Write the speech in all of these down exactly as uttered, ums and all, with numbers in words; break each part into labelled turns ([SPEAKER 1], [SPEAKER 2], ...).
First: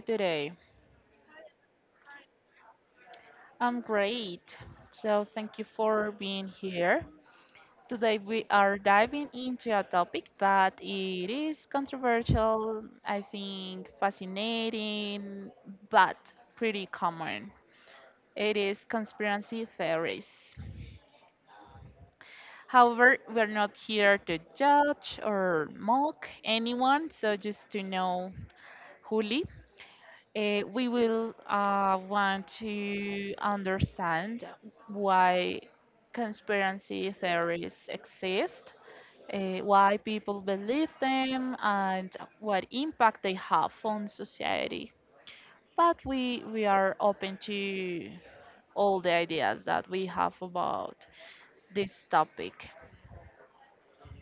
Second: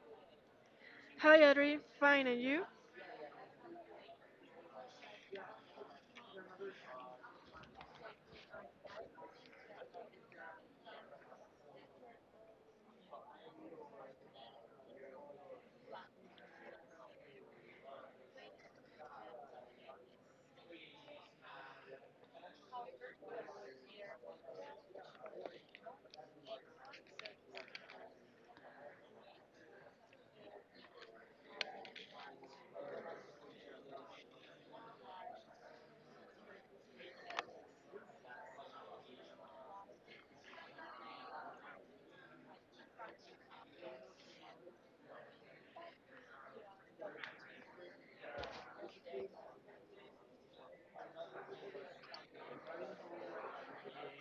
[SPEAKER 1] today?
[SPEAKER 2] Hi, Adri. Fine, and you?
[SPEAKER 1] I'm great. So, thank you for being here. Today, we are diving into a topic that it is controversial, I think fascinating, but pretty common. It is conspiracy theories. However, we're not here to judge or mock anyone, so just to know Juli. Uh, we will uh, want to understand why conspiracy theories exist, uh, why people believe them, and what impact they have on society. But we, we are open to all the ideas that we have about this topic.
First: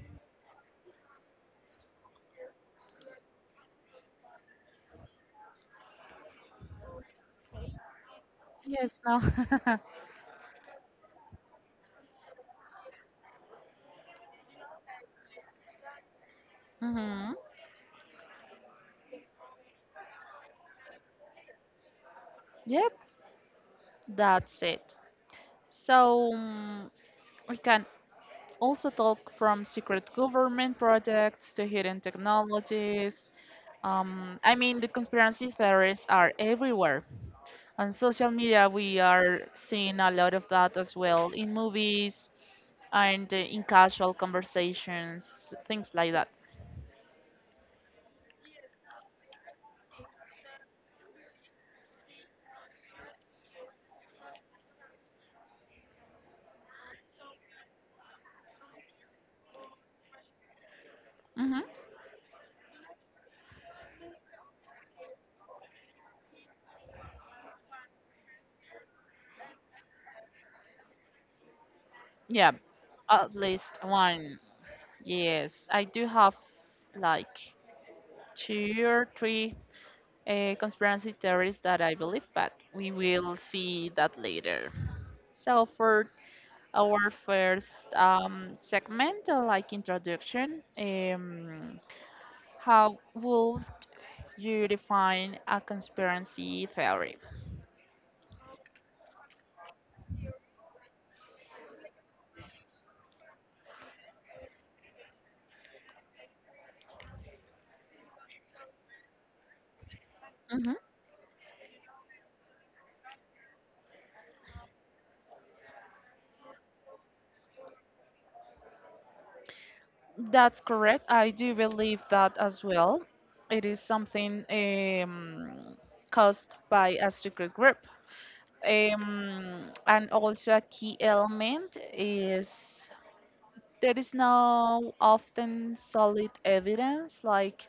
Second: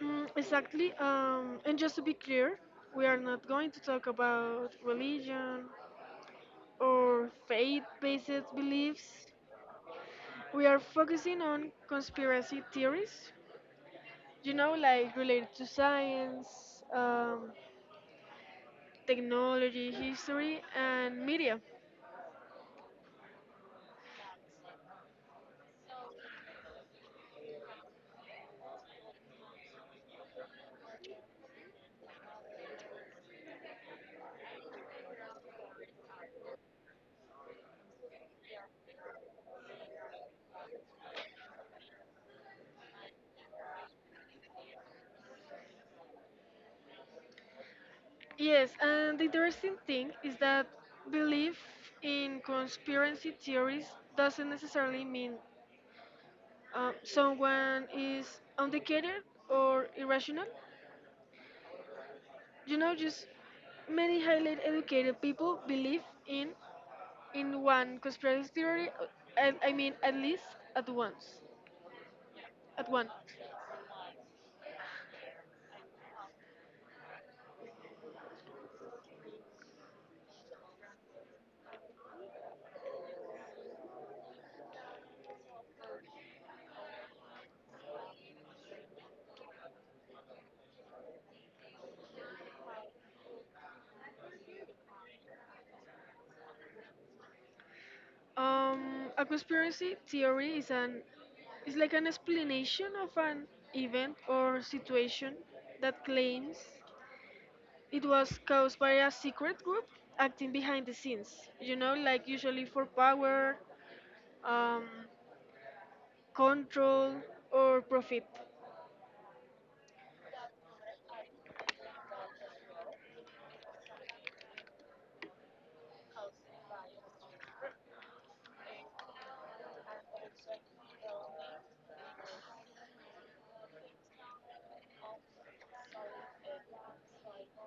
[SPEAKER 2] Mm, exactly. Um, and just to be clear, we are not going to talk about religion or faith based
[SPEAKER 1] Yes, no.
[SPEAKER 2] beliefs. We are focusing on conspiracy theories, you know, like related to science,
[SPEAKER 1] hmm
[SPEAKER 2] um, technology, history, and media.
[SPEAKER 1] Yep, that's it. So mm, we can also talk from secret government projects to hidden technologies. Um, I mean, the conspiracy theories are everywhere. On social media, we are seeing a lot of that as well, in movies and uh, in casual conversations, things like that.
[SPEAKER 2] Yes, and the interesting thing is that belief in conspiracy theories doesn't necessarily mean um, someone is uneducated or irrational.
[SPEAKER 1] Hmm
[SPEAKER 2] You know, just many highly educated people believe in in one conspiracy theory. uh, I, I mean, at least at once,
[SPEAKER 1] Yeah,
[SPEAKER 2] at one.
[SPEAKER 1] at least one. Yes, I do have like two or three uh, conspiracy theories that I believe, but we will see that later. So for our first um, segment, uh, like introduction. Um, how would you define a conspiracy theory?
[SPEAKER 2] Um, a conspiracy theory is an is like an explanation of an event or situation that claims it was caused by a secret group acting
[SPEAKER 1] Hmm
[SPEAKER 2] behind the scenes. You know, like usually for power. Um, control or profit.
[SPEAKER 1] That's correct. I do believe that as well. It is something um, caused by a secret group. Um, and also a key element is there is no often solid evidence, like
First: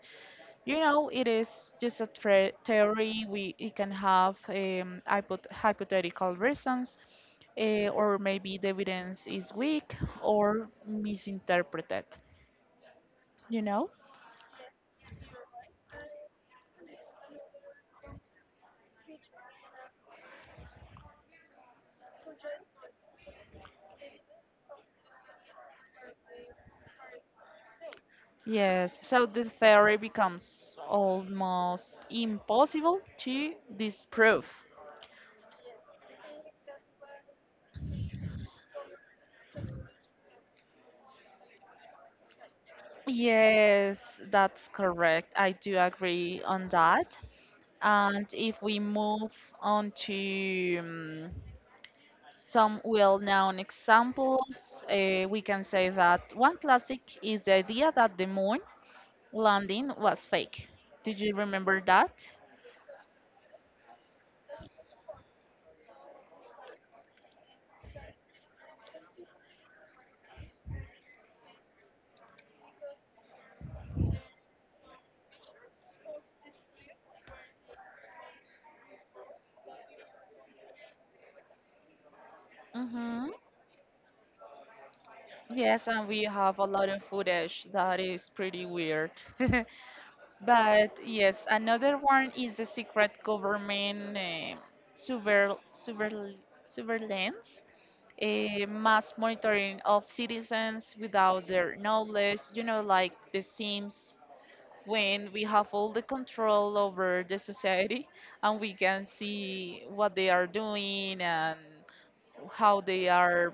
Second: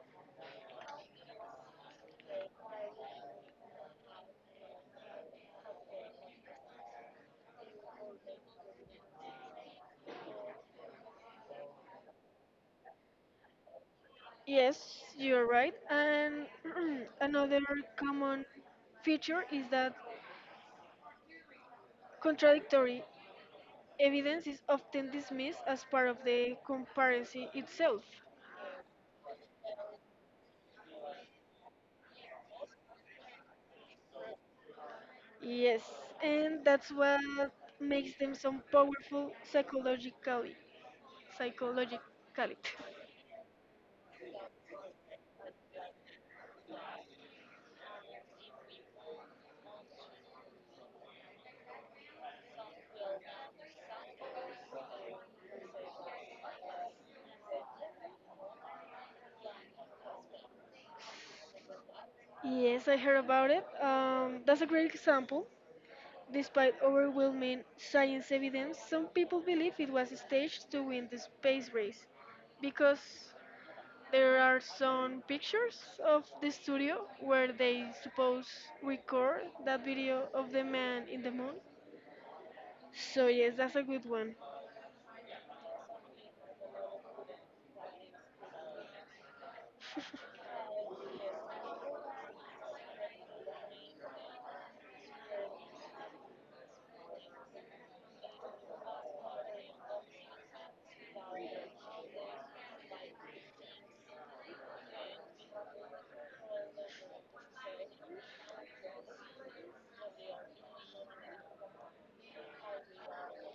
[SPEAKER 1] you know, it is just a tre- theory. We It can have um, hypo- hypothetical reasons, uh, or maybe the evidence is weak or misinterpreted. You know?
[SPEAKER 2] Yes, you're right. And another common feature is that contradictory evidence is often dismissed as part of the conspiracy itself.
[SPEAKER 1] Yes. So the theory becomes almost impossible to disprove.
[SPEAKER 2] Yes, and that's what makes them so powerful psychologically. Psychologically.
[SPEAKER 1] Yes, that's correct. I do agree on that. And if we move on to um, some well-known examples, uh, we can say that one classic is the idea that the moon landing was fake. Did you remember that?
[SPEAKER 2] Yes, I heard about it. Um, that's a great example. Despite overwhelming science evidence, some people believe it was staged to win the space race because there are some pictures of the studio where they suppose record that video of the man in the moon. So
[SPEAKER 1] Mm-hmm.
[SPEAKER 2] yes, that's a good one.
[SPEAKER 1] Yes, and we have a lot of footage that is pretty weird. But yes, another one is the secret government uh, super super surveillance, a mass monitoring of citizens without their knowledge. You know, like the Sims, when we have all the control over the society and we can see what they are doing and how they are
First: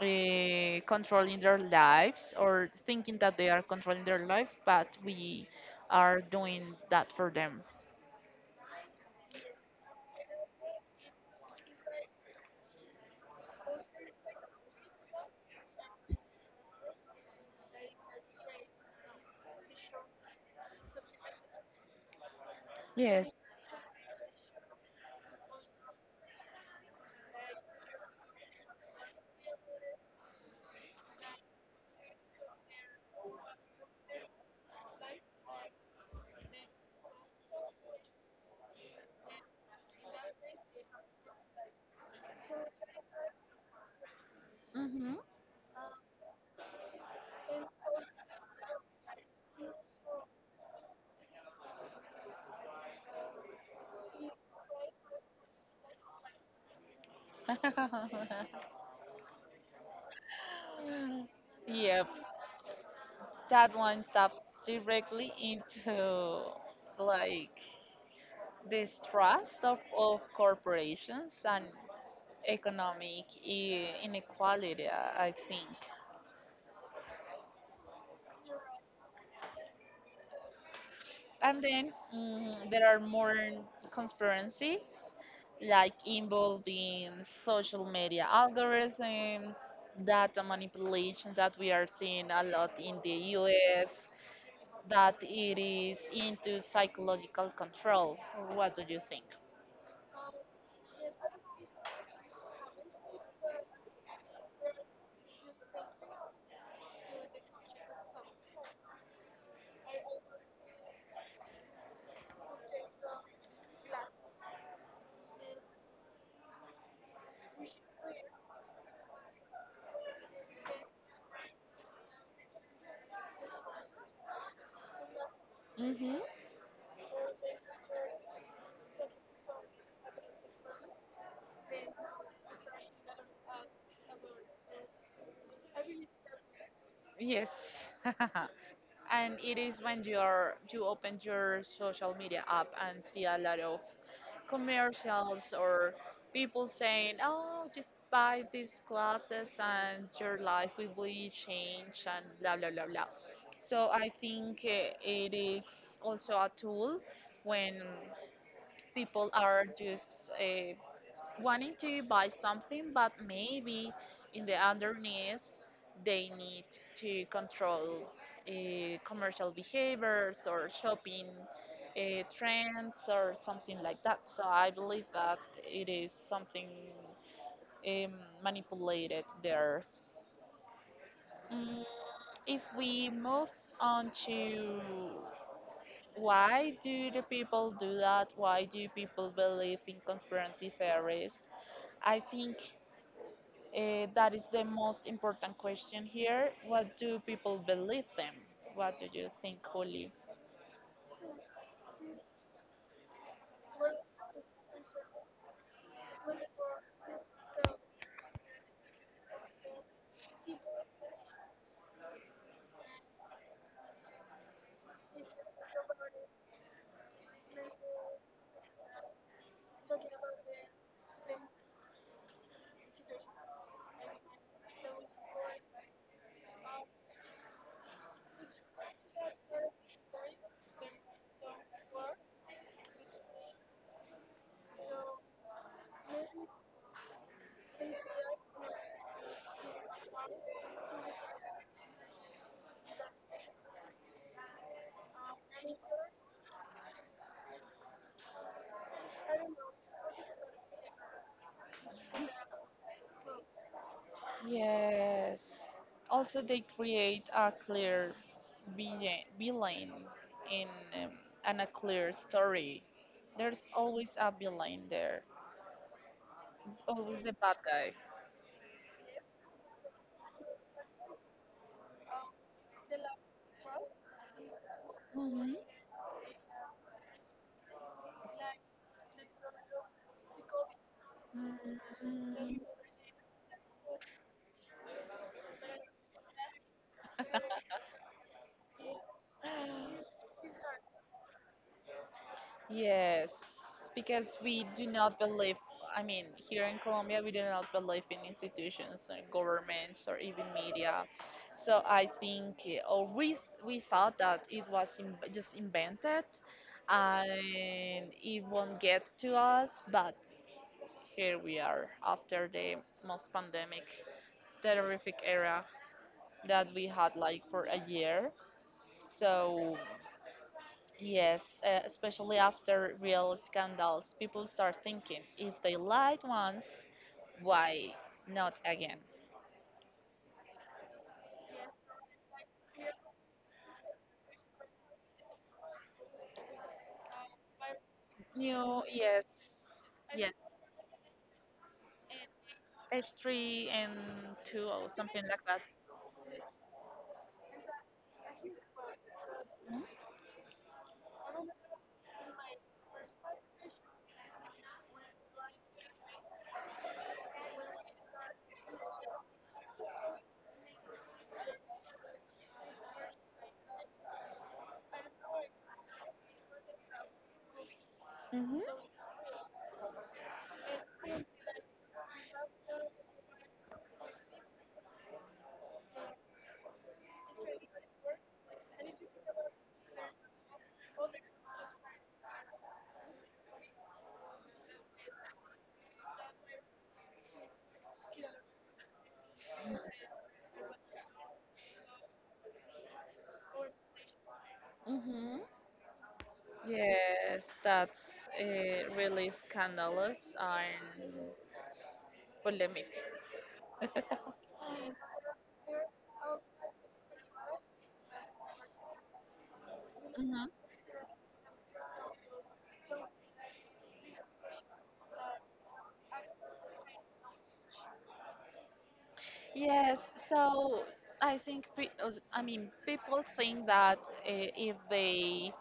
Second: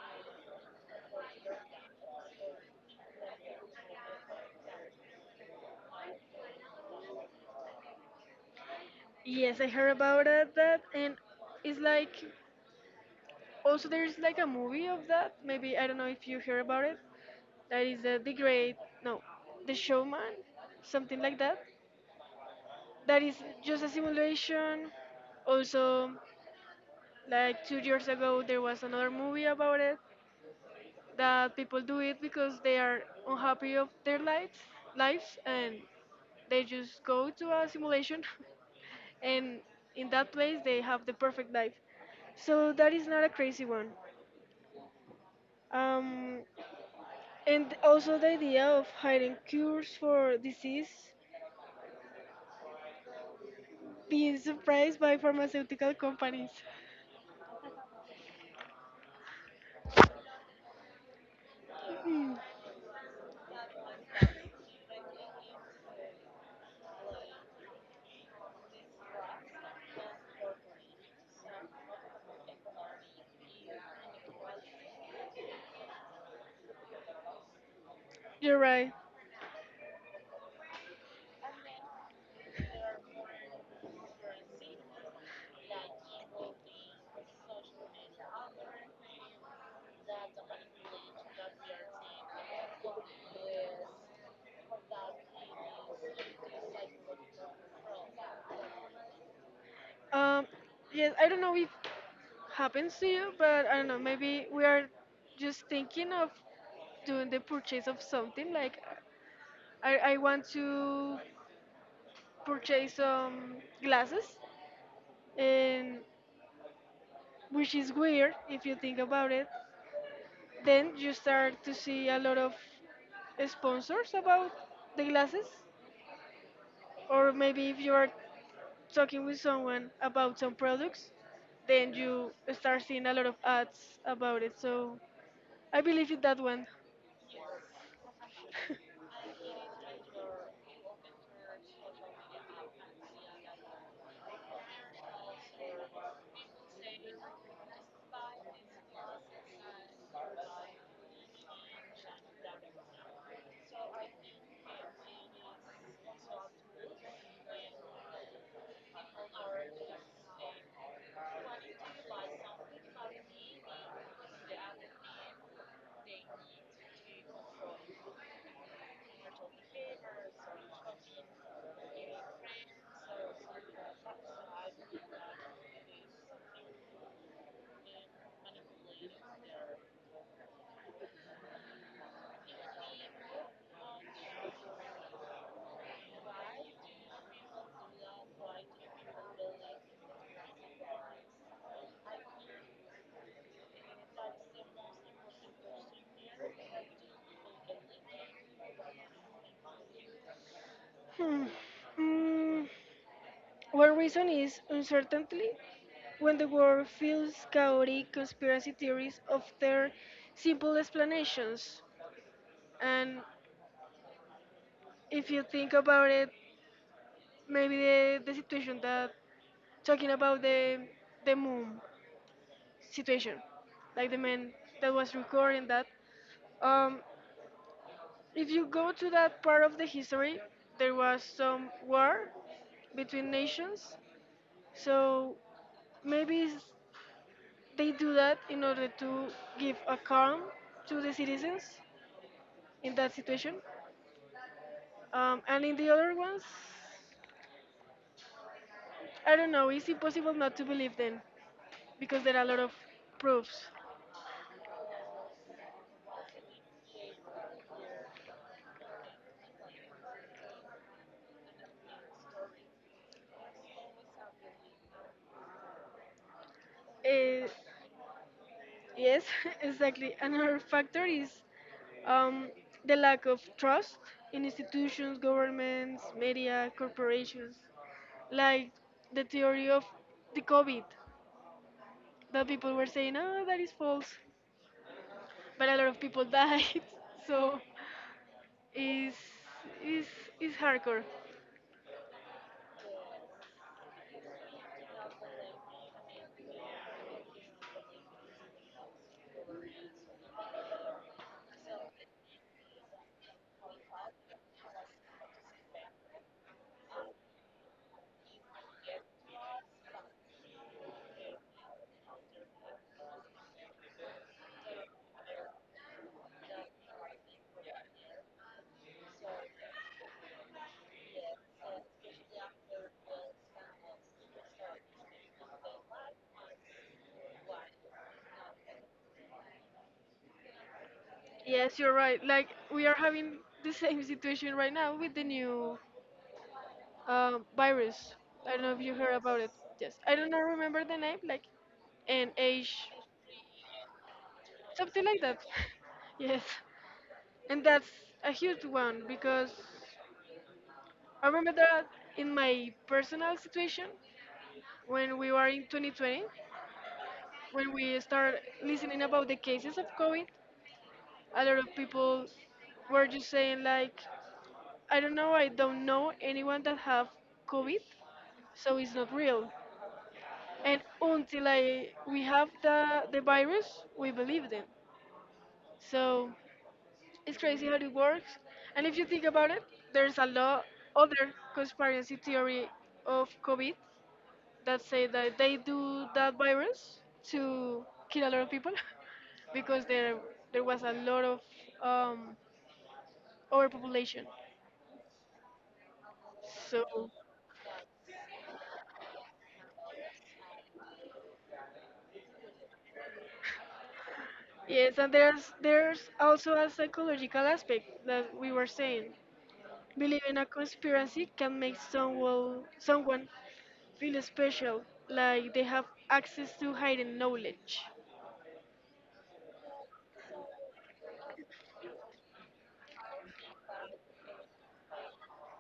[SPEAKER 1] uh, controlling their lives, or thinking that they are controlling their life, but we are doing that for them.
[SPEAKER 2] Yes, I heard about it, that and it's like also there's like a movie of that. Maybe I don't know if you hear about it. That is uh, the great no, the showman, something like that. That
[SPEAKER 1] Yes.
[SPEAKER 2] is just a simulation. Also, like two years ago, there was another movie about it that people do it because they are unhappy of their lives, lives, and they just go to a simulation, and in that place they have the perfect life. So that is not a crazy one.
[SPEAKER 1] hmm
[SPEAKER 2] Um, and also the idea of hiding cures for disease, being surprised by pharmaceutical companies.
[SPEAKER 1] Yep, that one taps directly into like distrust of, of corporations and economic i- inequality, I I think.
[SPEAKER 2] You're right.
[SPEAKER 1] And then mm, there are more conspiracies, like involving social media algorithms, data manipulation that we are seeing a lot in the U S, that it is into psychological control. What do you think?
[SPEAKER 2] Um, yes, I don't know if happens to you, but I don't know. Maybe we are just thinking of doing the purchase of something. Like, I, I want to purchase some glasses, and which is weird if you think about it. Then you start to see a lot of sponsors about the glasses,
[SPEAKER 1] Hmm
[SPEAKER 2] or maybe if you are talking with someone about some products, then you start seeing a lot of ads about it. So I believe in that one.
[SPEAKER 1] Yes. And it is when you are you open your social media app and see a lot of commercials or people saying, "Oh, just buy these glasses and your life will be changed," and blah blah blah blah. So I think uh, it is also a tool when people are just uh, wanting to buy something, but maybe in the underneath they need to control uh, commercial behaviors or shopping uh, trends or something like that. So I believe that it is something um, manipulated there. Mm, if we move on to why do the people do that? Why do people believe in conspiracy theories? I think Uh, that is the most important question here. What do people believe them? What do you think, Holly?
[SPEAKER 2] Hmm. Mm, one reason is uncertainty. When the world feels chaotic, conspiracy theories offer simple explanations. And if you think about it, maybe the, the situation that talking about the the moon situation, like the man that was recording that. Um, if you go to that part of the history, there was some war between nations. So maybe s- they do that in order to give a calm to the citizens in that situation. Um, and in the other ones, I don't know, it's impossible not to believe them because there are a lot of proofs.
[SPEAKER 1] Yes. Also, they create a clear vi- villain in um, and a clear story. There's always a villain there. Always the
[SPEAKER 2] Uh,
[SPEAKER 1] bad guy.
[SPEAKER 2] yes, exactly. Another factor is um, the lack of trust in institutions,
[SPEAKER 1] Mhm.
[SPEAKER 2] governments, media, corporations, like the theory of the COVID that
[SPEAKER 1] Mm.
[SPEAKER 2] people were saying, oh, that is false. But a lot of people died. So it's it's it's hardcore.
[SPEAKER 1] Yes, because we do not believe, I mean, here in Colombia, we do not believe in institutions and governments or even media. So I think, uh, or we, we thought that it was in, just invented, and it won't get to us, but here we are after the most pandemic, terrific era that we had like for a year. So yes, uh, especially after real scandals, people start thinking, if they lied once, why not again?
[SPEAKER 2] Yes, you're right. Like we are having the same situation right now with the new uh, virus. I don't know if
[SPEAKER 1] New,
[SPEAKER 2] you heard
[SPEAKER 1] yes,
[SPEAKER 2] about it. Yes, I don't
[SPEAKER 1] yes,
[SPEAKER 2] know, remember the name, like N H,
[SPEAKER 1] H three and two or
[SPEAKER 2] something like
[SPEAKER 1] something
[SPEAKER 2] that.
[SPEAKER 1] like that.
[SPEAKER 2] Yes, and that's a huge one because I remember that in my personal situation when we were in twenty twenty, when we started listening about the cases of COVID, a lot of people were just saying like i don't know I don't know anyone that have COVID,
[SPEAKER 1] Mhm.
[SPEAKER 2] so it's not real. And until I we have the the virus we believe them. So it's crazy how it works. And if you think about it, there's a lot other conspiracy theory of COVID that say that they do that virus to kill a lot of people because there there was a lot of um, overpopulation.
[SPEAKER 1] Mhm.
[SPEAKER 2] So
[SPEAKER 1] Yes, that's uh, really scandalous and polemic.
[SPEAKER 2] yes, and there's there's also a psychological aspect that we were saying. Believing
[SPEAKER 1] hmm
[SPEAKER 2] a conspiracy can make someone someone feel special, like they have access to hidden knowledge.
[SPEAKER 1] Yes, so I think pe- os- I mean people think that uh, if they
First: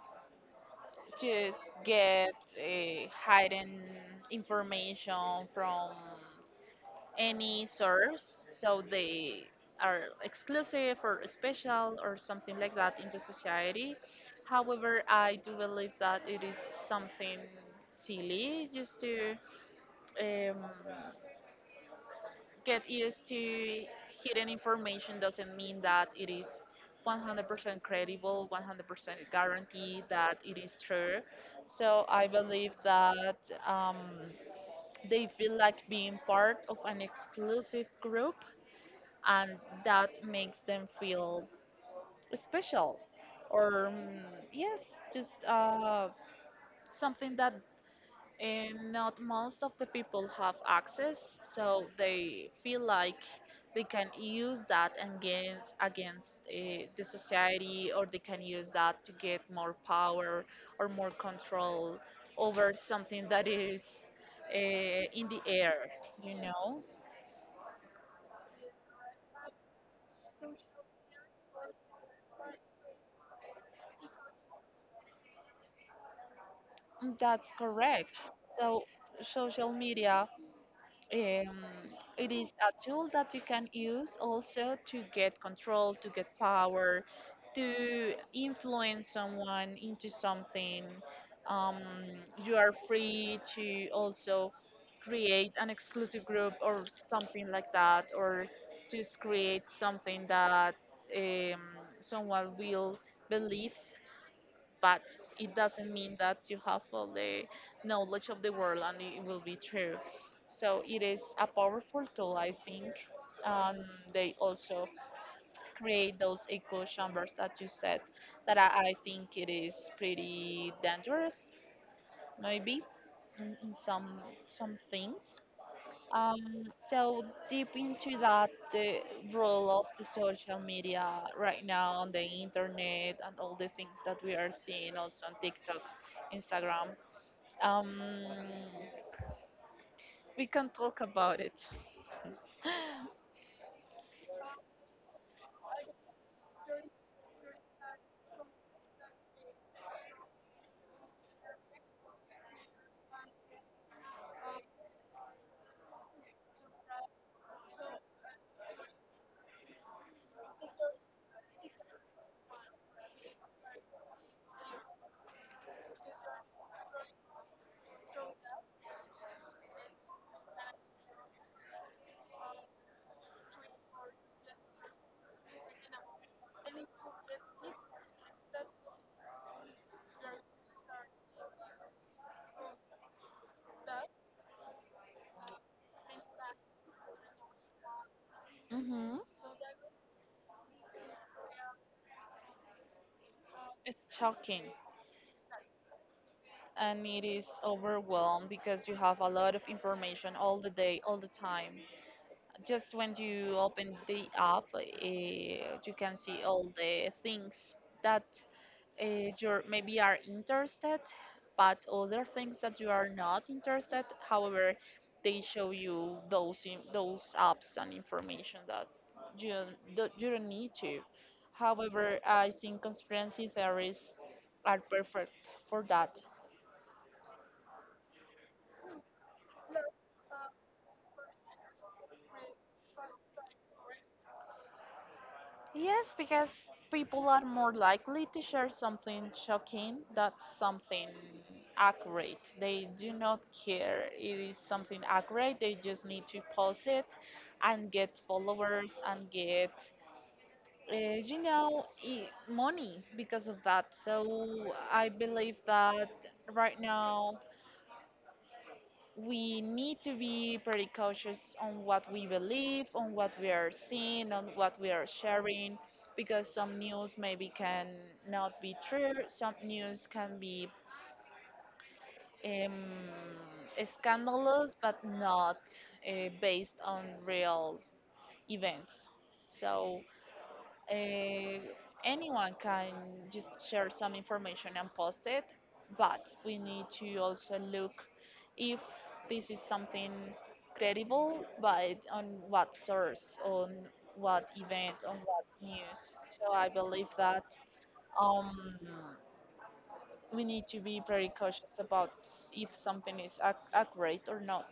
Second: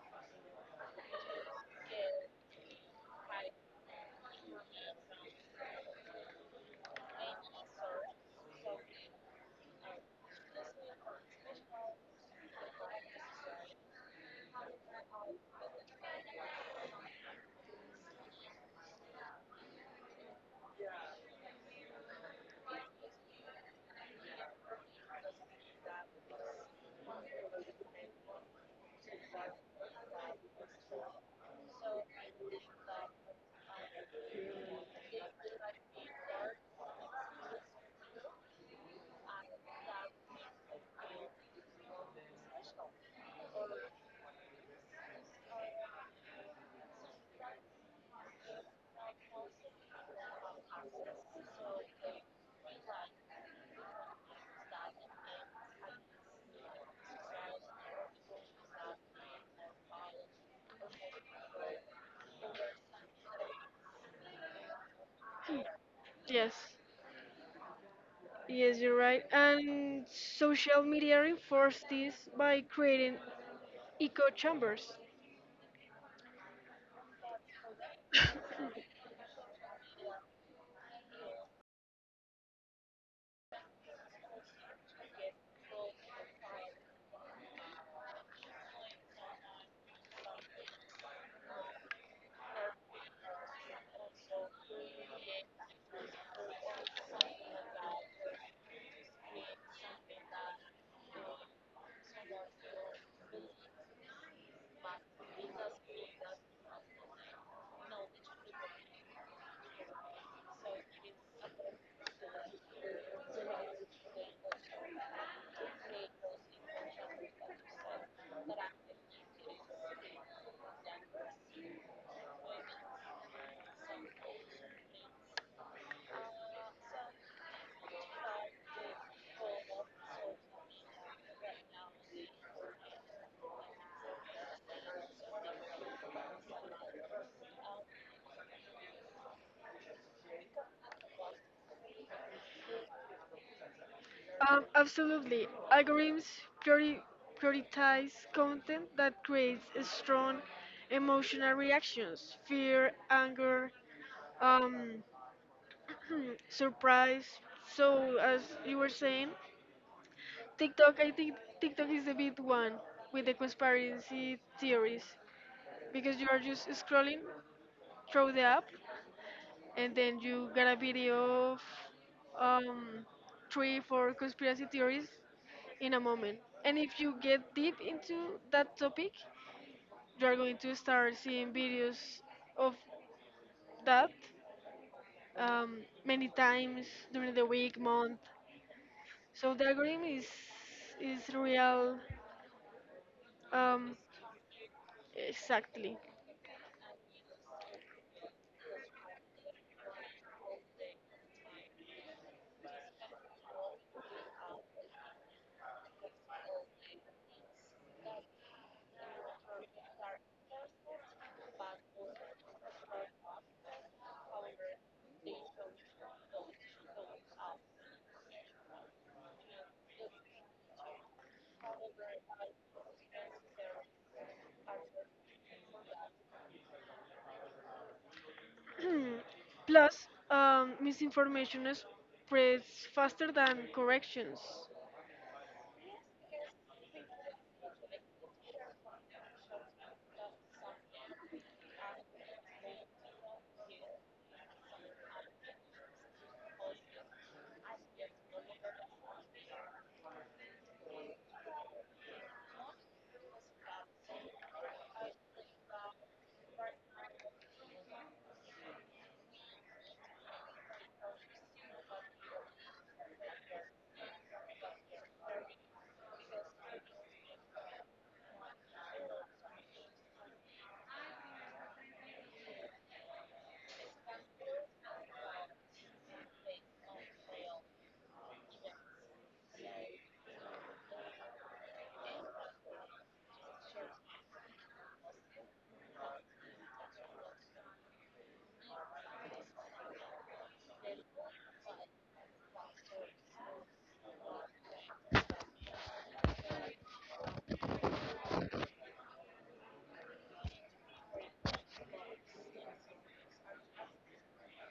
[SPEAKER 1] just get uh, hidden information from any source, so they are exclusive or special or something like that in the society. However, I do believe that it is something silly. Just to um, get used to hidden information doesn't mean that it is one hundred percent credible, one hundred percent guarantee that it is true. So I believe that um, they feel like being part of an exclusive group, and that makes them feel special, or um, yes, just uh, something that and not most of the people have access, so they feel like they can use that against against uh, the society, or they can use that to get more power or more control over something that is uh, in the air, you
[SPEAKER 2] Yes,
[SPEAKER 1] know.
[SPEAKER 2] yes, you're right. And social media reinforces this by creating echo chambers.
[SPEAKER 1] Mm, that's correct. So social media, um, it is a tool that you can use also to get control, to get power, to influence someone into something. Um, you are free to also create an exclusive group or something like that, or just create something that um, someone will believe, but it doesn't mean that you have all the knowledge of the world and it will be true. So it is a powerful tool, I think. Um, they also create those echo chambers that you said that I, I think it is pretty dangerous, maybe in, in some some things. Um, so deep into that, the role of the social media right now on the internet and all the things that we are seeing also on TikTok, Instagram. Um, we can talk about it.
[SPEAKER 2] Um, absolutely, algorithms priori- prioritize content that creates strong emotional reactions, fear, anger, um surprise. So as you were saying, TikTok, I think TikTok is the big one with the conspiracy theories because you are just scrolling through the app and then you get a video of um three four conspiracy theories in a moment. And if you get deep into that topic, you are going to start seeing videos of that, um, many times during the week month.
[SPEAKER 1] hmm
[SPEAKER 2] So diagram is is real, um,
[SPEAKER 1] It's shocking.
[SPEAKER 2] exactly.
[SPEAKER 1] And it is overwhelmed because you have a lot of information all the day, all the time. Just when you open the app, eh, you can see all the things that uh, you maybe are interested, but other things that you are not interested. However, they show you those in, those apps and information that you don't, you don't need to. However, I think conspiracy theories are perfect for that.
[SPEAKER 2] Plus, um, misinformation spreads faster than corrections.
[SPEAKER 1] Yes, because people are more likely to share something shocking that's something accurate. They do not care it is something accurate. They just need to post it and get followers and get, uh, you know, I money because of that. So I believe that right now we need to be pretty cautious on what we believe, on what we are seeing, on what we are sharing, because some news maybe can not be true, some news can be um, scandalous but not uh, based on real events. So uh, anyone can just share some information and post it, but we need to also look if this is something credible, but on what source, on what event, on what news. So I believe that um, we need to be very cautious about s- if something is ac- accurate or not.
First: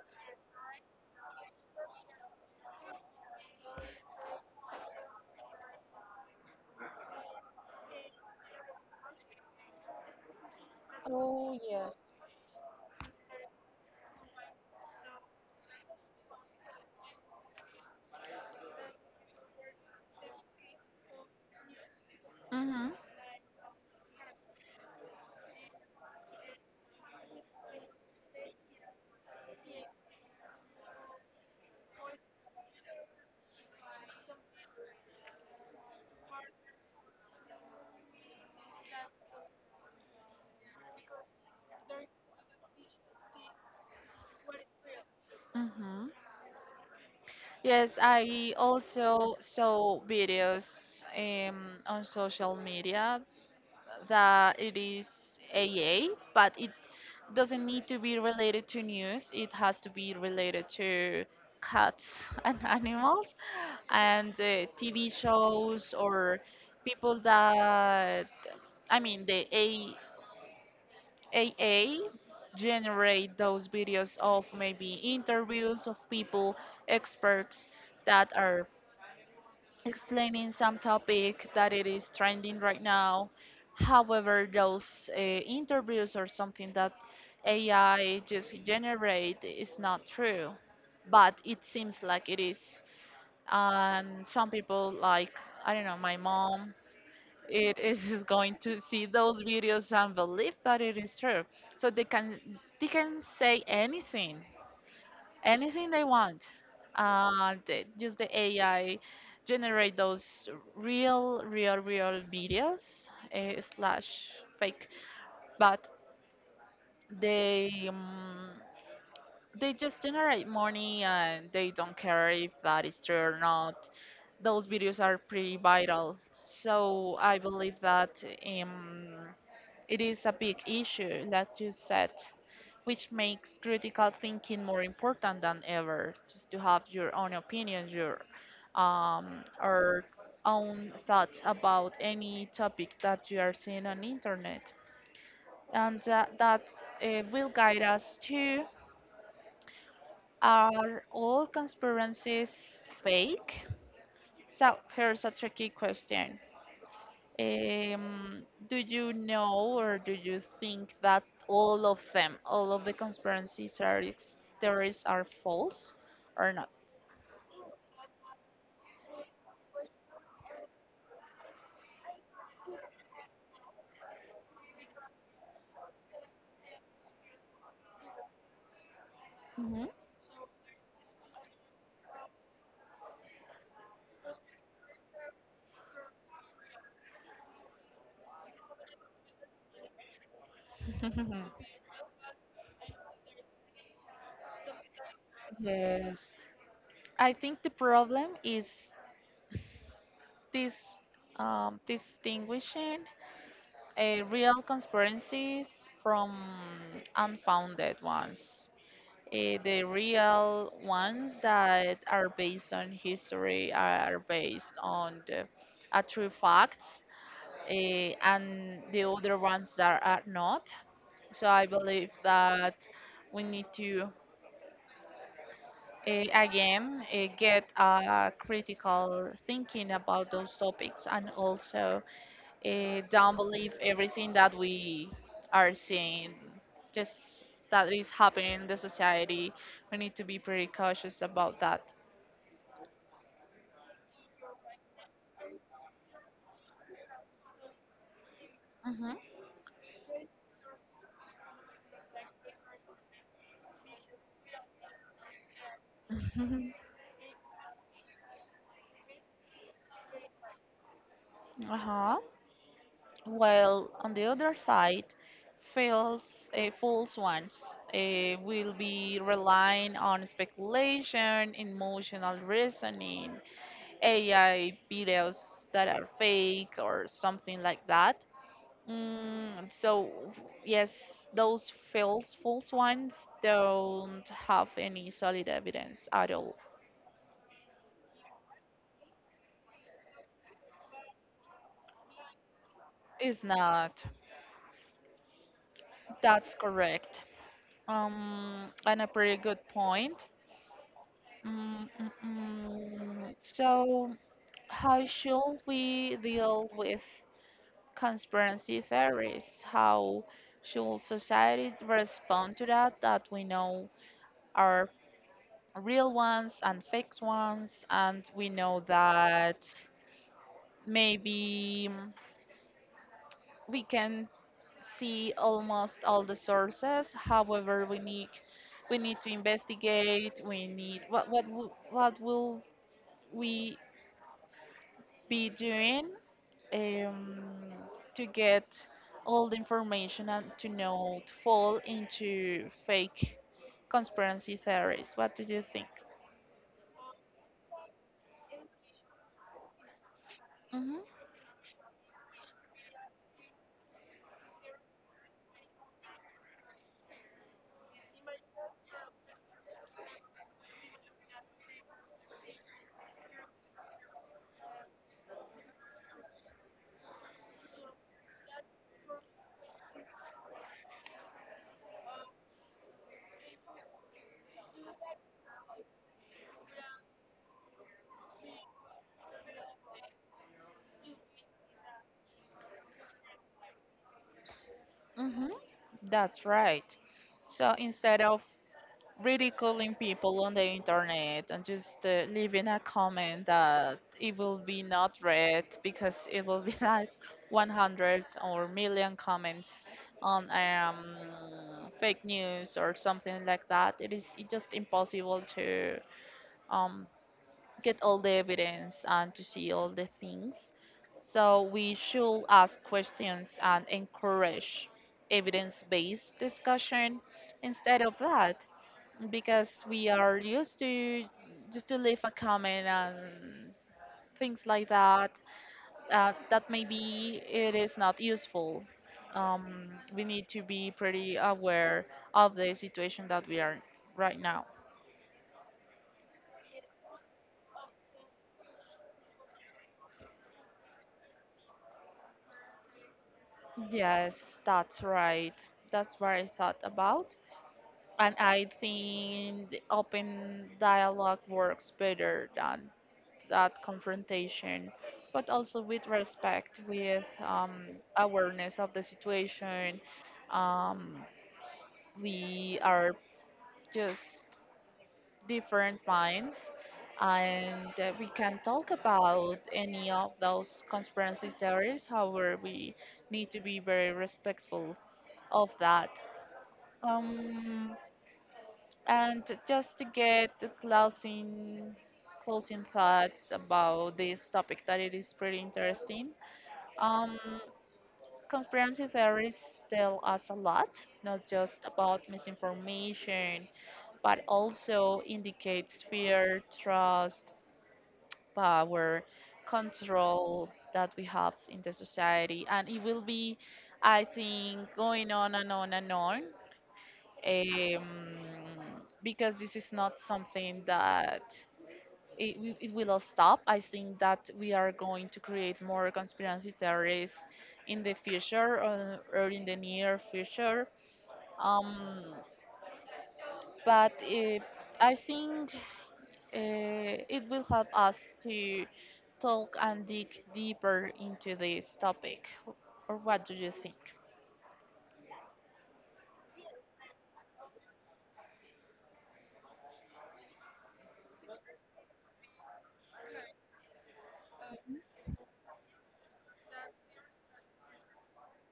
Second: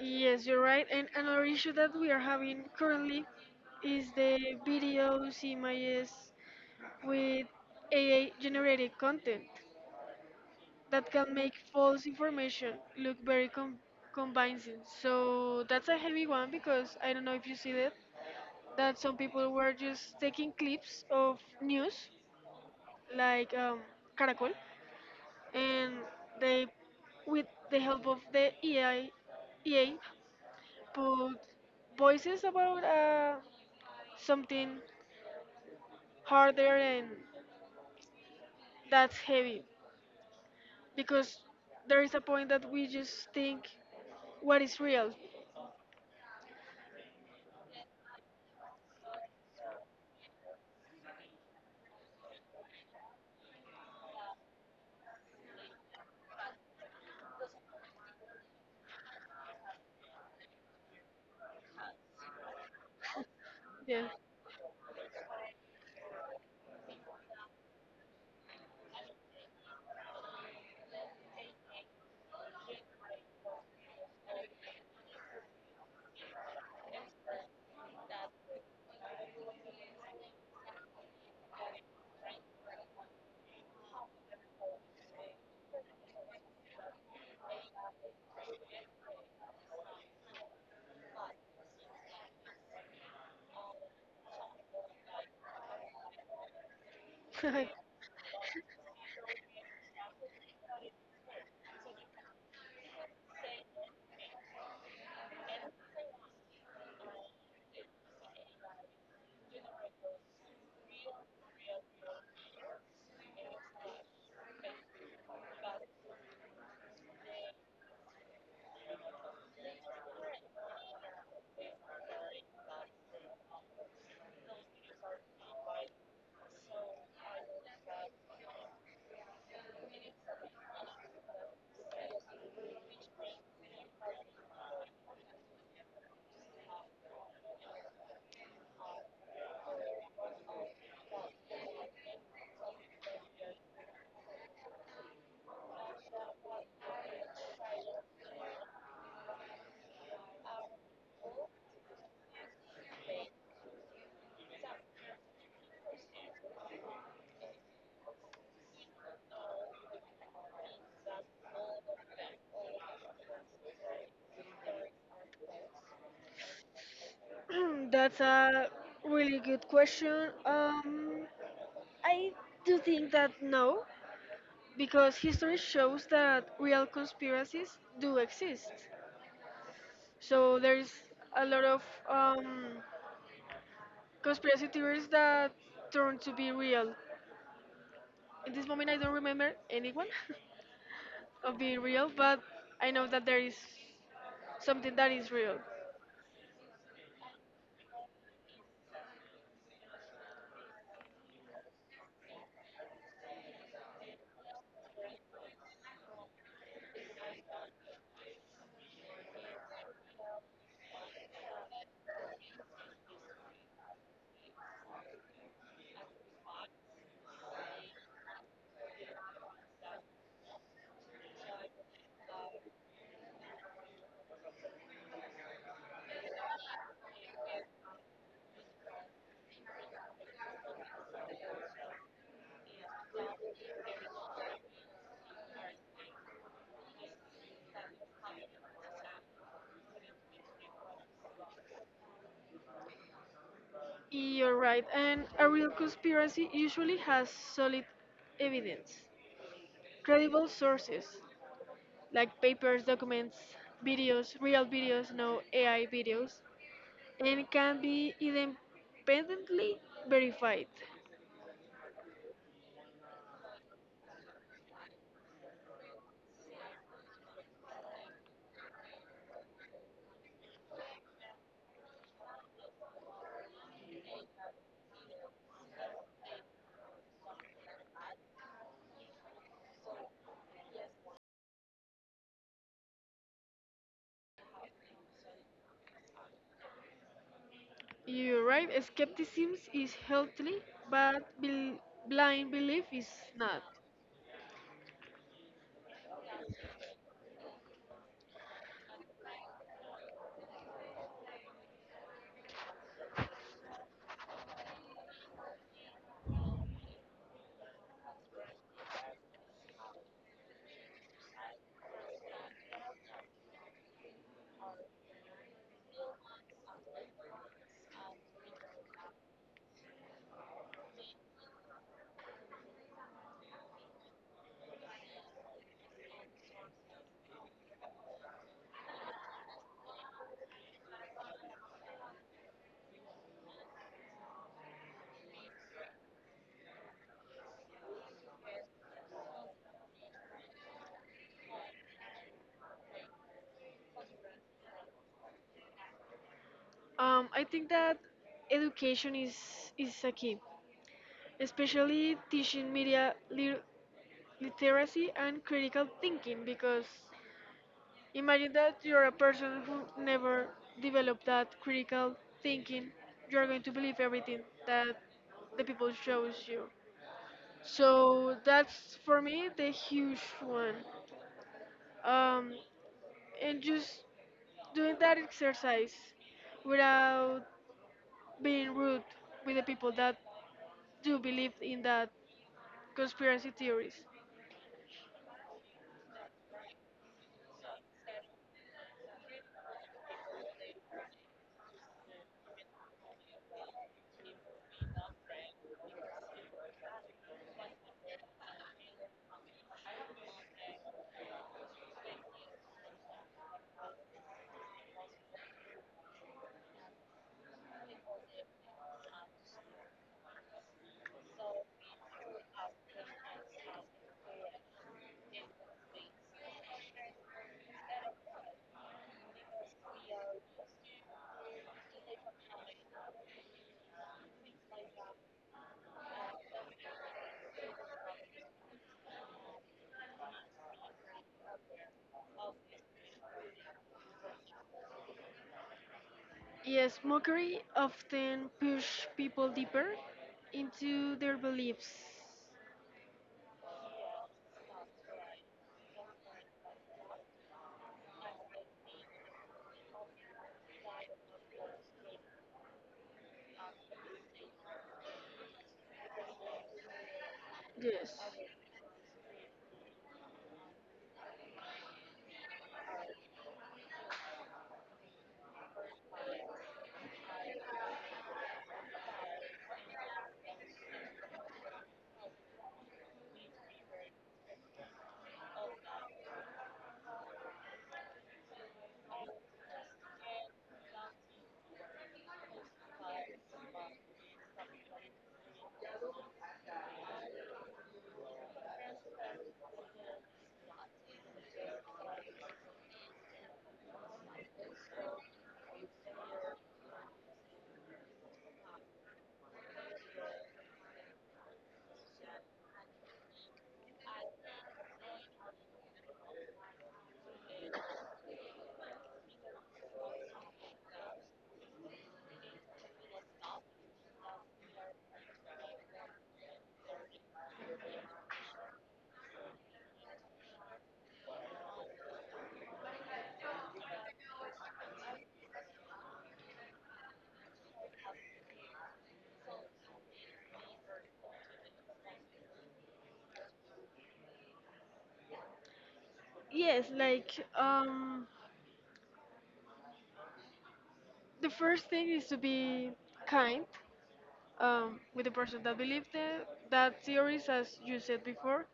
[SPEAKER 2] Yes, you're right. And another issue that we are having currently is the videos, images with A I generated content that can make
[SPEAKER 1] Oh yes.
[SPEAKER 2] false information look very com- convincing. So that's a heavy one because I don't know if you see it that some people were just taking clips of news
[SPEAKER 1] Mhm.
[SPEAKER 2] like um, Caracol and they with the help of the A I E A put voices about uh, something harder. And that's heavy because there is a point that we just think what is real.
[SPEAKER 1] Mhm. Yes, I also saw videos um, on social media that it is A A, but it doesn't need to be related to news. It has to be related to cats and animals
[SPEAKER 2] Yeah.
[SPEAKER 1] and uh, T V shows or people that, I mean, the A AA generate those videos of maybe interviews of people, experts that are explaining some topic that it is trending right now. However, those uh, interviews or something that A I just generate is not true, but it seems like it is. And some people, like I don't know, my mom, it is going to see those videos and believe that it is true. So they can they can say anything anything they want. Uh, they, just the A I generate those real, real, real videos, uh, slash fake, but they um, they just generate money and they don't care if that is true or not. Those videos are pretty viral, so I believe that um, it is a big issue that you said, which makes critical thinking more important than ever. Just to have your own opinion, your um, or own thoughts about any topic that you are seeing on internet, and uh, that uh, will guide us to: are all conspiracies fake? So here's a tricky question. Um, do you know, or do you think that all of them, all of the conspiracy theories, theories are false or not?
[SPEAKER 2] That's a really good question. um I do think that no, because history shows that real conspiracies do exist.
[SPEAKER 1] Hmm
[SPEAKER 2] So there's a lot of um, conspiracy theories that turn to be real. In this moment, I don't remember anyone of being real, but I know that there is something that is real.
[SPEAKER 1] Yes, I think the problem is this um, distinguishing uh, real conspiracies from unfounded ones. Uh, the real ones that are based on history are based on the, uh, true facts, eh, and the other ones that are not. So I believe that we need to eh, again eh, get a critical thinking about those topics, and also eh, don't believe everything that we are seeing just that is happening in the society. We need to be pretty cautious about that.
[SPEAKER 2] You're right, and a real conspiracy usually has solid evidence, credible sources like papers, documents, videos, real videos, no A I videos,
[SPEAKER 1] Mm-hmm.
[SPEAKER 2] and can be independently verified.
[SPEAKER 1] uh-huh. While on the other side, false, uh, false ones uh, will be relying on speculation, emotional reasoning, A I videos that are fake or something like that. Mm, so yes, those false false ones don't have any solid evidence at all.
[SPEAKER 2] You're right, skepticism is healthy, but bel- blind belief is
[SPEAKER 1] It's
[SPEAKER 2] not.
[SPEAKER 1] not. That's correct. Um, and a pretty good point. Mm, mm, mm. So, how should we deal with conspiracy theories? How should society respond to that? That we know are real ones and fake ones, and we know that maybe mm, we can see almost all the sources. However, we need we need to investigate. We need what what wo- what will we be doing um, to get all the information and to not fall into fake conspiracy theories. What do you think?
[SPEAKER 2] Um, I think that education is, is a key,
[SPEAKER 1] Mm-hmm,
[SPEAKER 2] especially teaching media lit- literacy and critical thinking, because imagine that you're a person who never developed that critical thinking, you're going to believe everything that the people shows you. So that's for me the huge one. Um, and just doing that exercise without being rude with the people that do believe in that conspiracy theories.
[SPEAKER 1] mm-hmm. That's right. So instead of ridiculing people on the internet and just uh, leaving a comment that it will be not read because it will be like one hundred or million comments on um, fake news or something like that. It is it just impossible to um, get all the evidence and to see all the things. So we should ask questions and encourage evidence-based discussion instead of that because we are used to just to leave a comment and things like that uh, that maybe it is not useful. um, we need to be pretty aware of the situation that we are right now.
[SPEAKER 2] Yes, mockery often push people deeper into their beliefs.
[SPEAKER 1] Yes, that's right. That's what I thought about, and I think the open dialogue works better than that confrontation, but also with respect, with um,
[SPEAKER 2] Yes.
[SPEAKER 1] awareness of the situation. Um, we are just different minds, and uh, we can talk about any of those conspiracy theories. However, we need to be very respectful of that. Um, and just to get the closing closing thoughts about this topic that it is pretty interesting. Um, Conspiracy theories tell us a lot, not just about misinformation, but also indicates fear, trust, power, control that we have in the society. And it will be, I think, going on and on and on, um, because this is not something that it, we- it will stop. I think that we are going to create more conspiracy theories in the future uh, or in the near future. Um, but uh I think uh, it will help us to talk and dig deeper into this topic. Or what do you think?
[SPEAKER 2] Yes, like um, the first thing is to be kind um, with the person that believes the, that theories, as you said before.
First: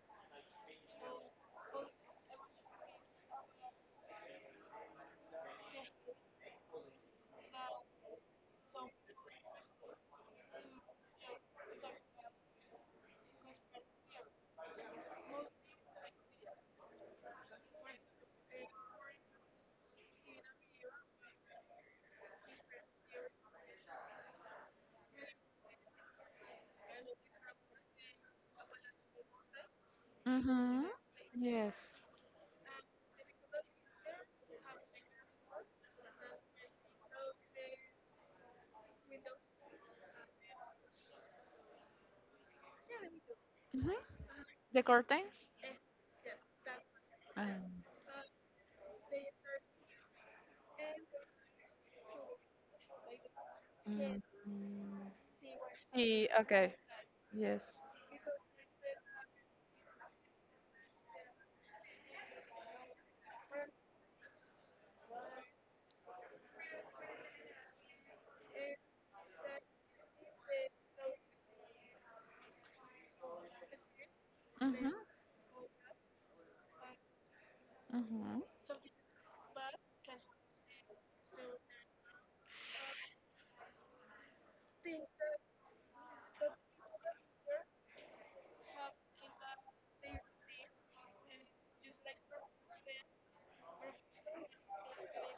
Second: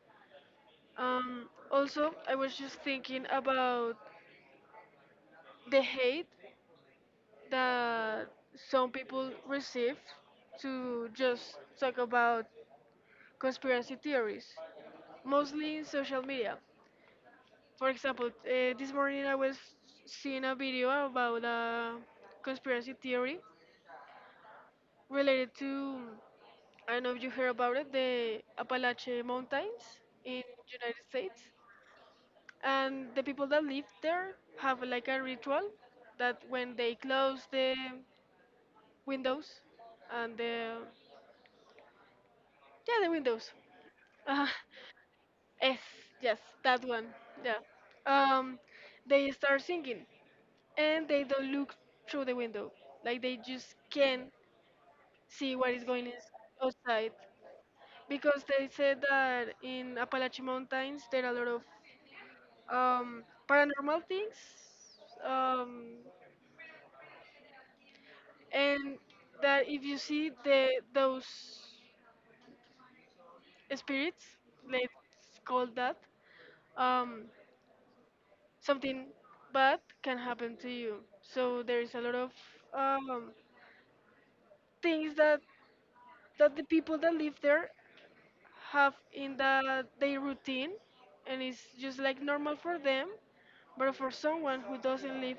[SPEAKER 2] Um, also, I was just thinking about the hate that some people receive to just talk about conspiracy theories, mostly in social media. For example, uh, this morning I was seeing a video about a conspiracy theory related to I don't know if you heard about it, the Appalachian Mountains in
[SPEAKER 1] Mm-hmm.
[SPEAKER 2] United States.
[SPEAKER 1] Yes.
[SPEAKER 2] And the people that live there have like a ritual that when they close the windows and the yeah the windows
[SPEAKER 1] Mm-hmm.
[SPEAKER 2] uh,
[SPEAKER 1] The curtains?
[SPEAKER 2] yes, yes, that one. Yeah.
[SPEAKER 1] Um,
[SPEAKER 2] um they start singing and they don't look through the window, like they just
[SPEAKER 1] mm,
[SPEAKER 2] can't see what is going is
[SPEAKER 1] see, okay.
[SPEAKER 2] outside
[SPEAKER 1] Yes.
[SPEAKER 2] because they said that in Appalachian Mountains there are a lot of um, paranormal things. Um, and that if you see the those spirits, let's
[SPEAKER 1] Mhm.
[SPEAKER 2] call that, um,
[SPEAKER 1] Mhm.
[SPEAKER 2] something bad can happen to you. So there is a lot of um, things that that the people that live there have in the their routine, and it's just like normal for them. But for someone who doesn't live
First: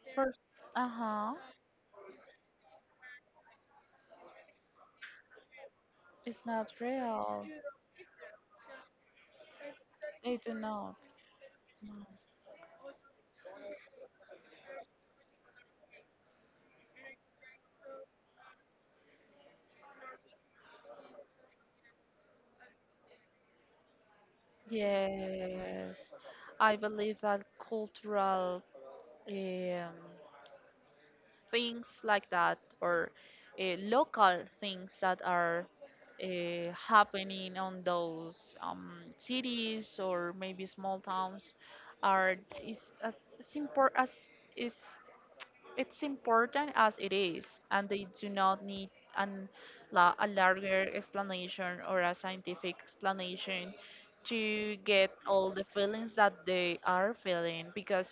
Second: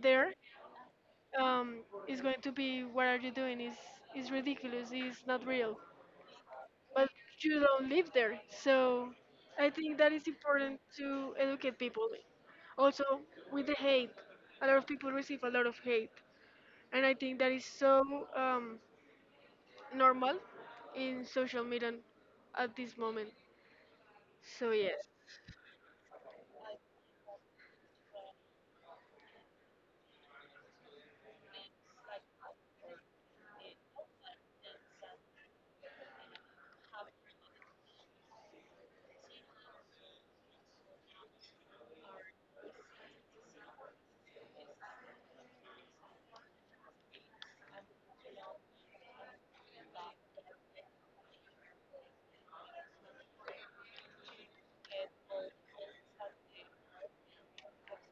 [SPEAKER 2] there,
[SPEAKER 1] First, uh huh.
[SPEAKER 2] um, it's going to be what are you doing? Is is ridiculous? Is not real?
[SPEAKER 1] It's not
[SPEAKER 2] But
[SPEAKER 1] real.
[SPEAKER 2] you don't live there. So I think that is
[SPEAKER 1] They do
[SPEAKER 2] important
[SPEAKER 1] not.
[SPEAKER 2] to educate
[SPEAKER 1] No.
[SPEAKER 2] people. Also, with the hate, a lot of people receive a lot of hate, and I think that is so um, normal in social media at this moment. So yes.
[SPEAKER 1] Yes, I believe that cultural um, things like that, or uh, local things that are uh, happening on those um, cities or maybe small towns are is as, as important as is. It's important as it is, and they do not need an, la- a larger explanation or a scientific explanation to get all the feelings that they are feeling because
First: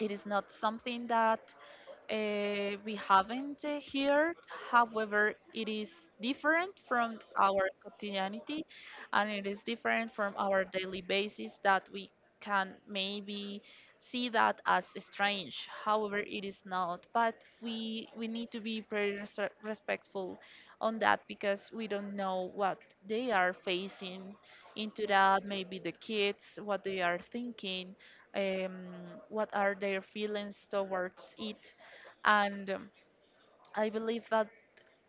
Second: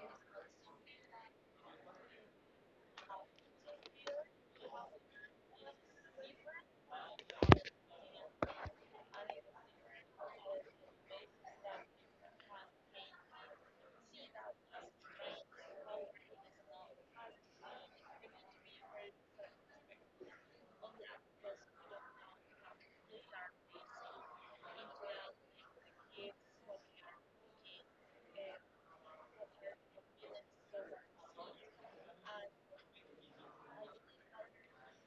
[SPEAKER 1] it is not something that uh, we haven't uh, here. However, it is different from our quotidianity, and it is different from our daily basis that we can maybe see that as strange. However, it is not. But we we need to be very res- respectful on that because we don't know what they are facing into that. Maybe the kids, what they are thinking, um, what are their feelings towards it. And um, I believe that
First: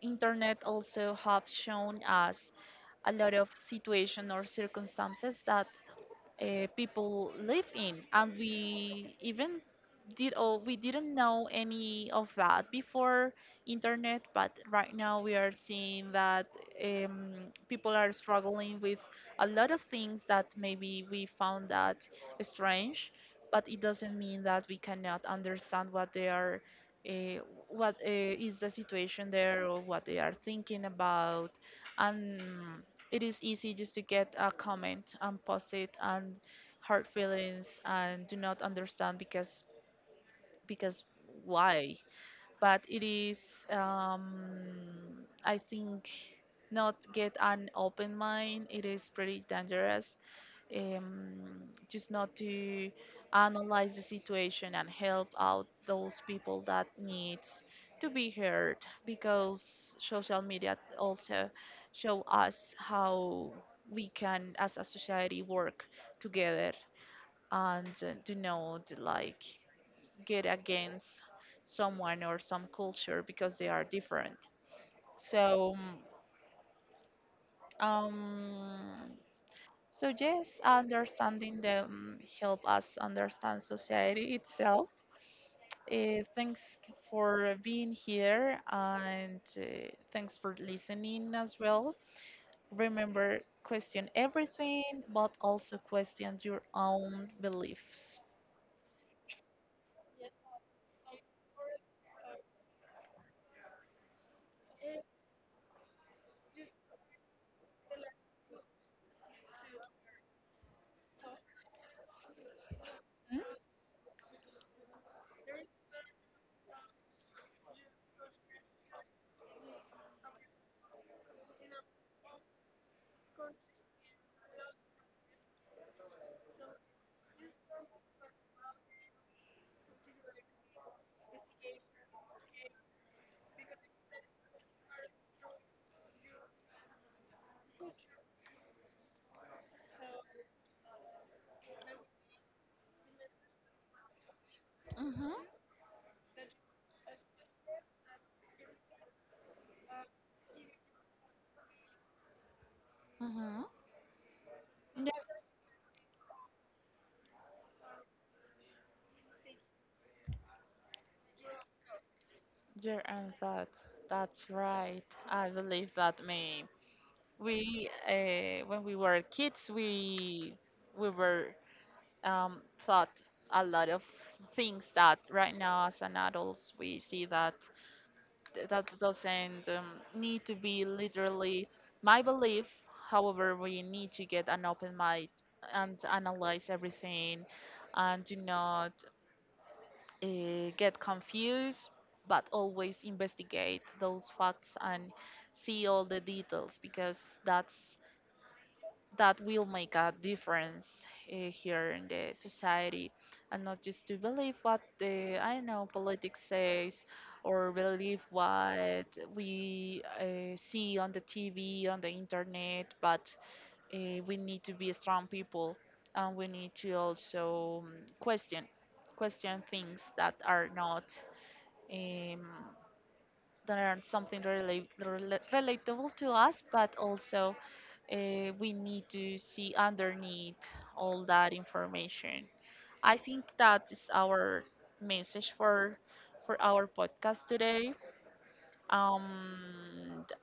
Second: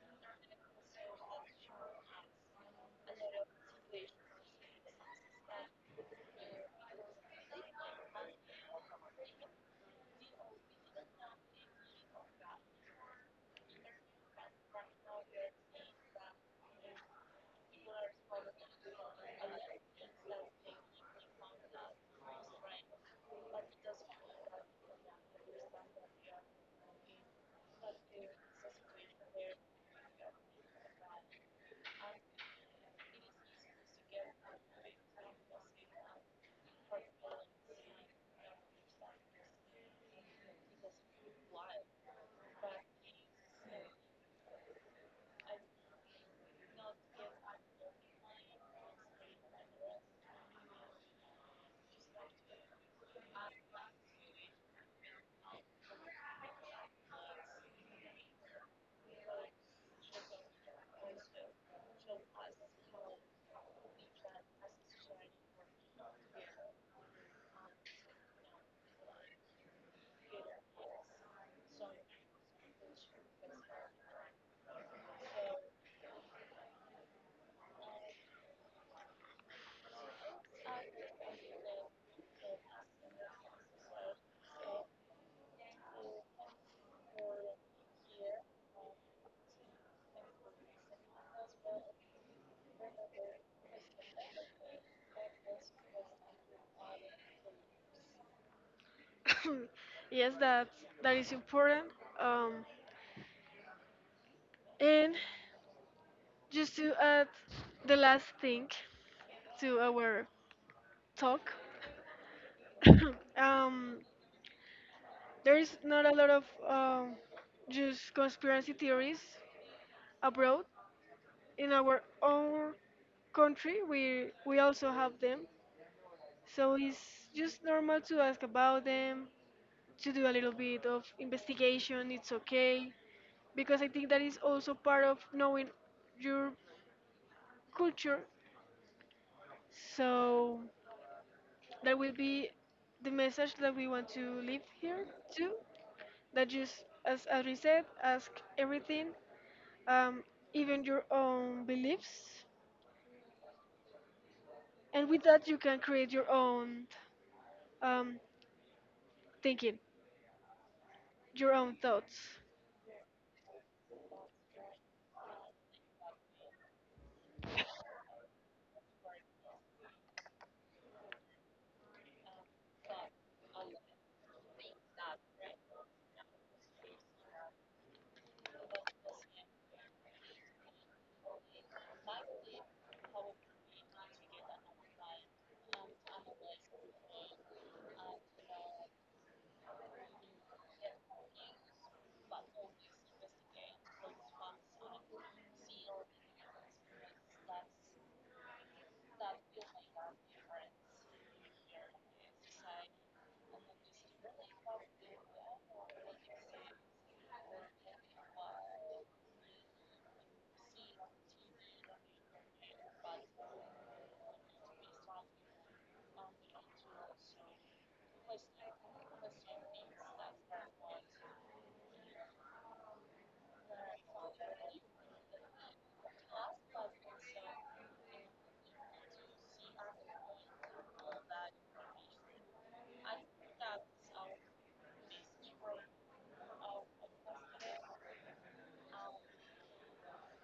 [SPEAKER 1] internet also have shown us a lot of situation or circumstances that uh, people live in, and we even did. Oh, we didn't know any of that before internet, but right now we are seeing that um, people are struggling with a lot of things that maybe we found that strange, but it doesn't mean that we cannot understand what they are, uh, what uh, is the situation there or what they are thinking about. And it is easy just to get a comment and post it and hurt feelings and do not understand because because why. But it is, um, I think, not get an open mind. It is pretty dangerous. Um, just not to analyze the situation and help out those people that needs to be heard because social media also show us how we can as a society work together and uh, to know the like get against someone or some culture because they are different. So, um, so yes, understanding them help us understand society itself. Uh, thanks for being here, and uh, thanks for listening as well. Remember, question everything, but also question your own beliefs.
[SPEAKER 2] Yes, that that is important. Um, and just to add the last thing to our talk, um, there's not a lot of um, just conspiracy theories abroad. In our own country, we we also have them. So it's just normal to ask about them, to do a little bit of investigation. It's okay because I think that is also part of knowing your culture. So that will be the message that we want to leave here
[SPEAKER 1] Mm-hmm.
[SPEAKER 2] too. That just as as we said, ask everything, um, even your own beliefs.
[SPEAKER 1] Mm-hmm.
[SPEAKER 2] And with that, you can create your own um, thinking, your own thoughts.
[SPEAKER 1] Yeah, and that's that's right. I believe that me. We, uh, when we were kids, we we were um, thought a lot of things that right now as an adults we see that th- that doesn't um, need to be literally my belief. However, we need to get an open mind and analyze everything, and do not uh, get confused, but always investigate those facts and see all the details because that's that will make a difference uh, here in the society, and not just to believe what the I don't know politics says or believe what we uh, see on the T V on the internet, but uh, we need to be strong people, and we need to also um, question question things that are not um, that are something rela- rela- relatable to us, but also uh, we need to see underneath all that information. I think that is our message for for our podcast today. Um,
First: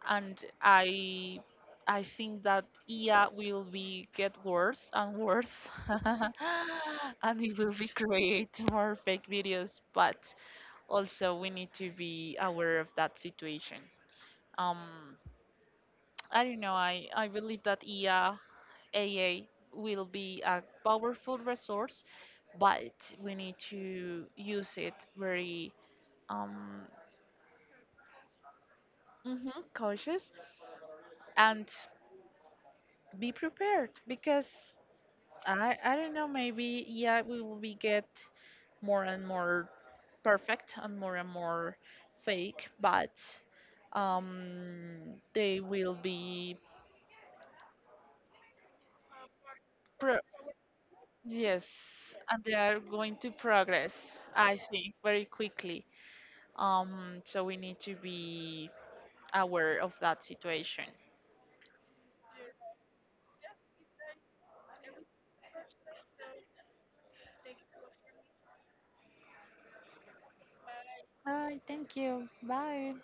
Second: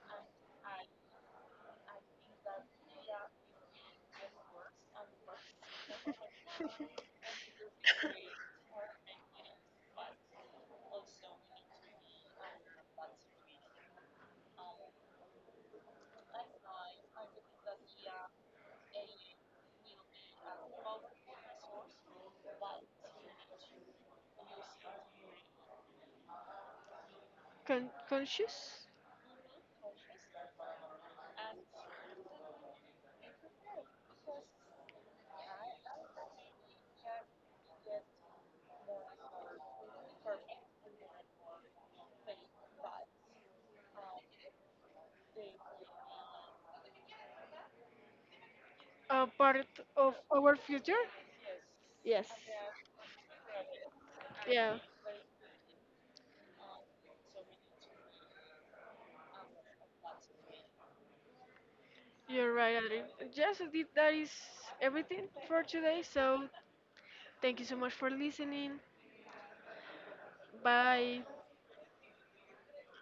[SPEAKER 1] and I I think that I A will be get worse and worse, and it will be create more fake videos, but also we need to be aware of that situation. Um, I don't know. I, I believe that E A A A will be a powerful resource, but we need to use it very um,
[SPEAKER 2] Con- conscious,
[SPEAKER 1] hmm cautious and be prepared because I I don't know. Maybe yeah, we will be get more and more perfect and more and more fake, but um, they will be.
[SPEAKER 2] a part of
[SPEAKER 1] Pro
[SPEAKER 2] our future.
[SPEAKER 1] Yes,
[SPEAKER 2] Yes.
[SPEAKER 1] and they are going to progress, I
[SPEAKER 2] Yeah.
[SPEAKER 1] think, very quickly. Um, so we need to be aware of that situation.
[SPEAKER 2] You're right, Adrian. Yes, indeed, that is everything for today. So thank you so much for listening. Bye.
[SPEAKER 1] Hi, thank you. Bye.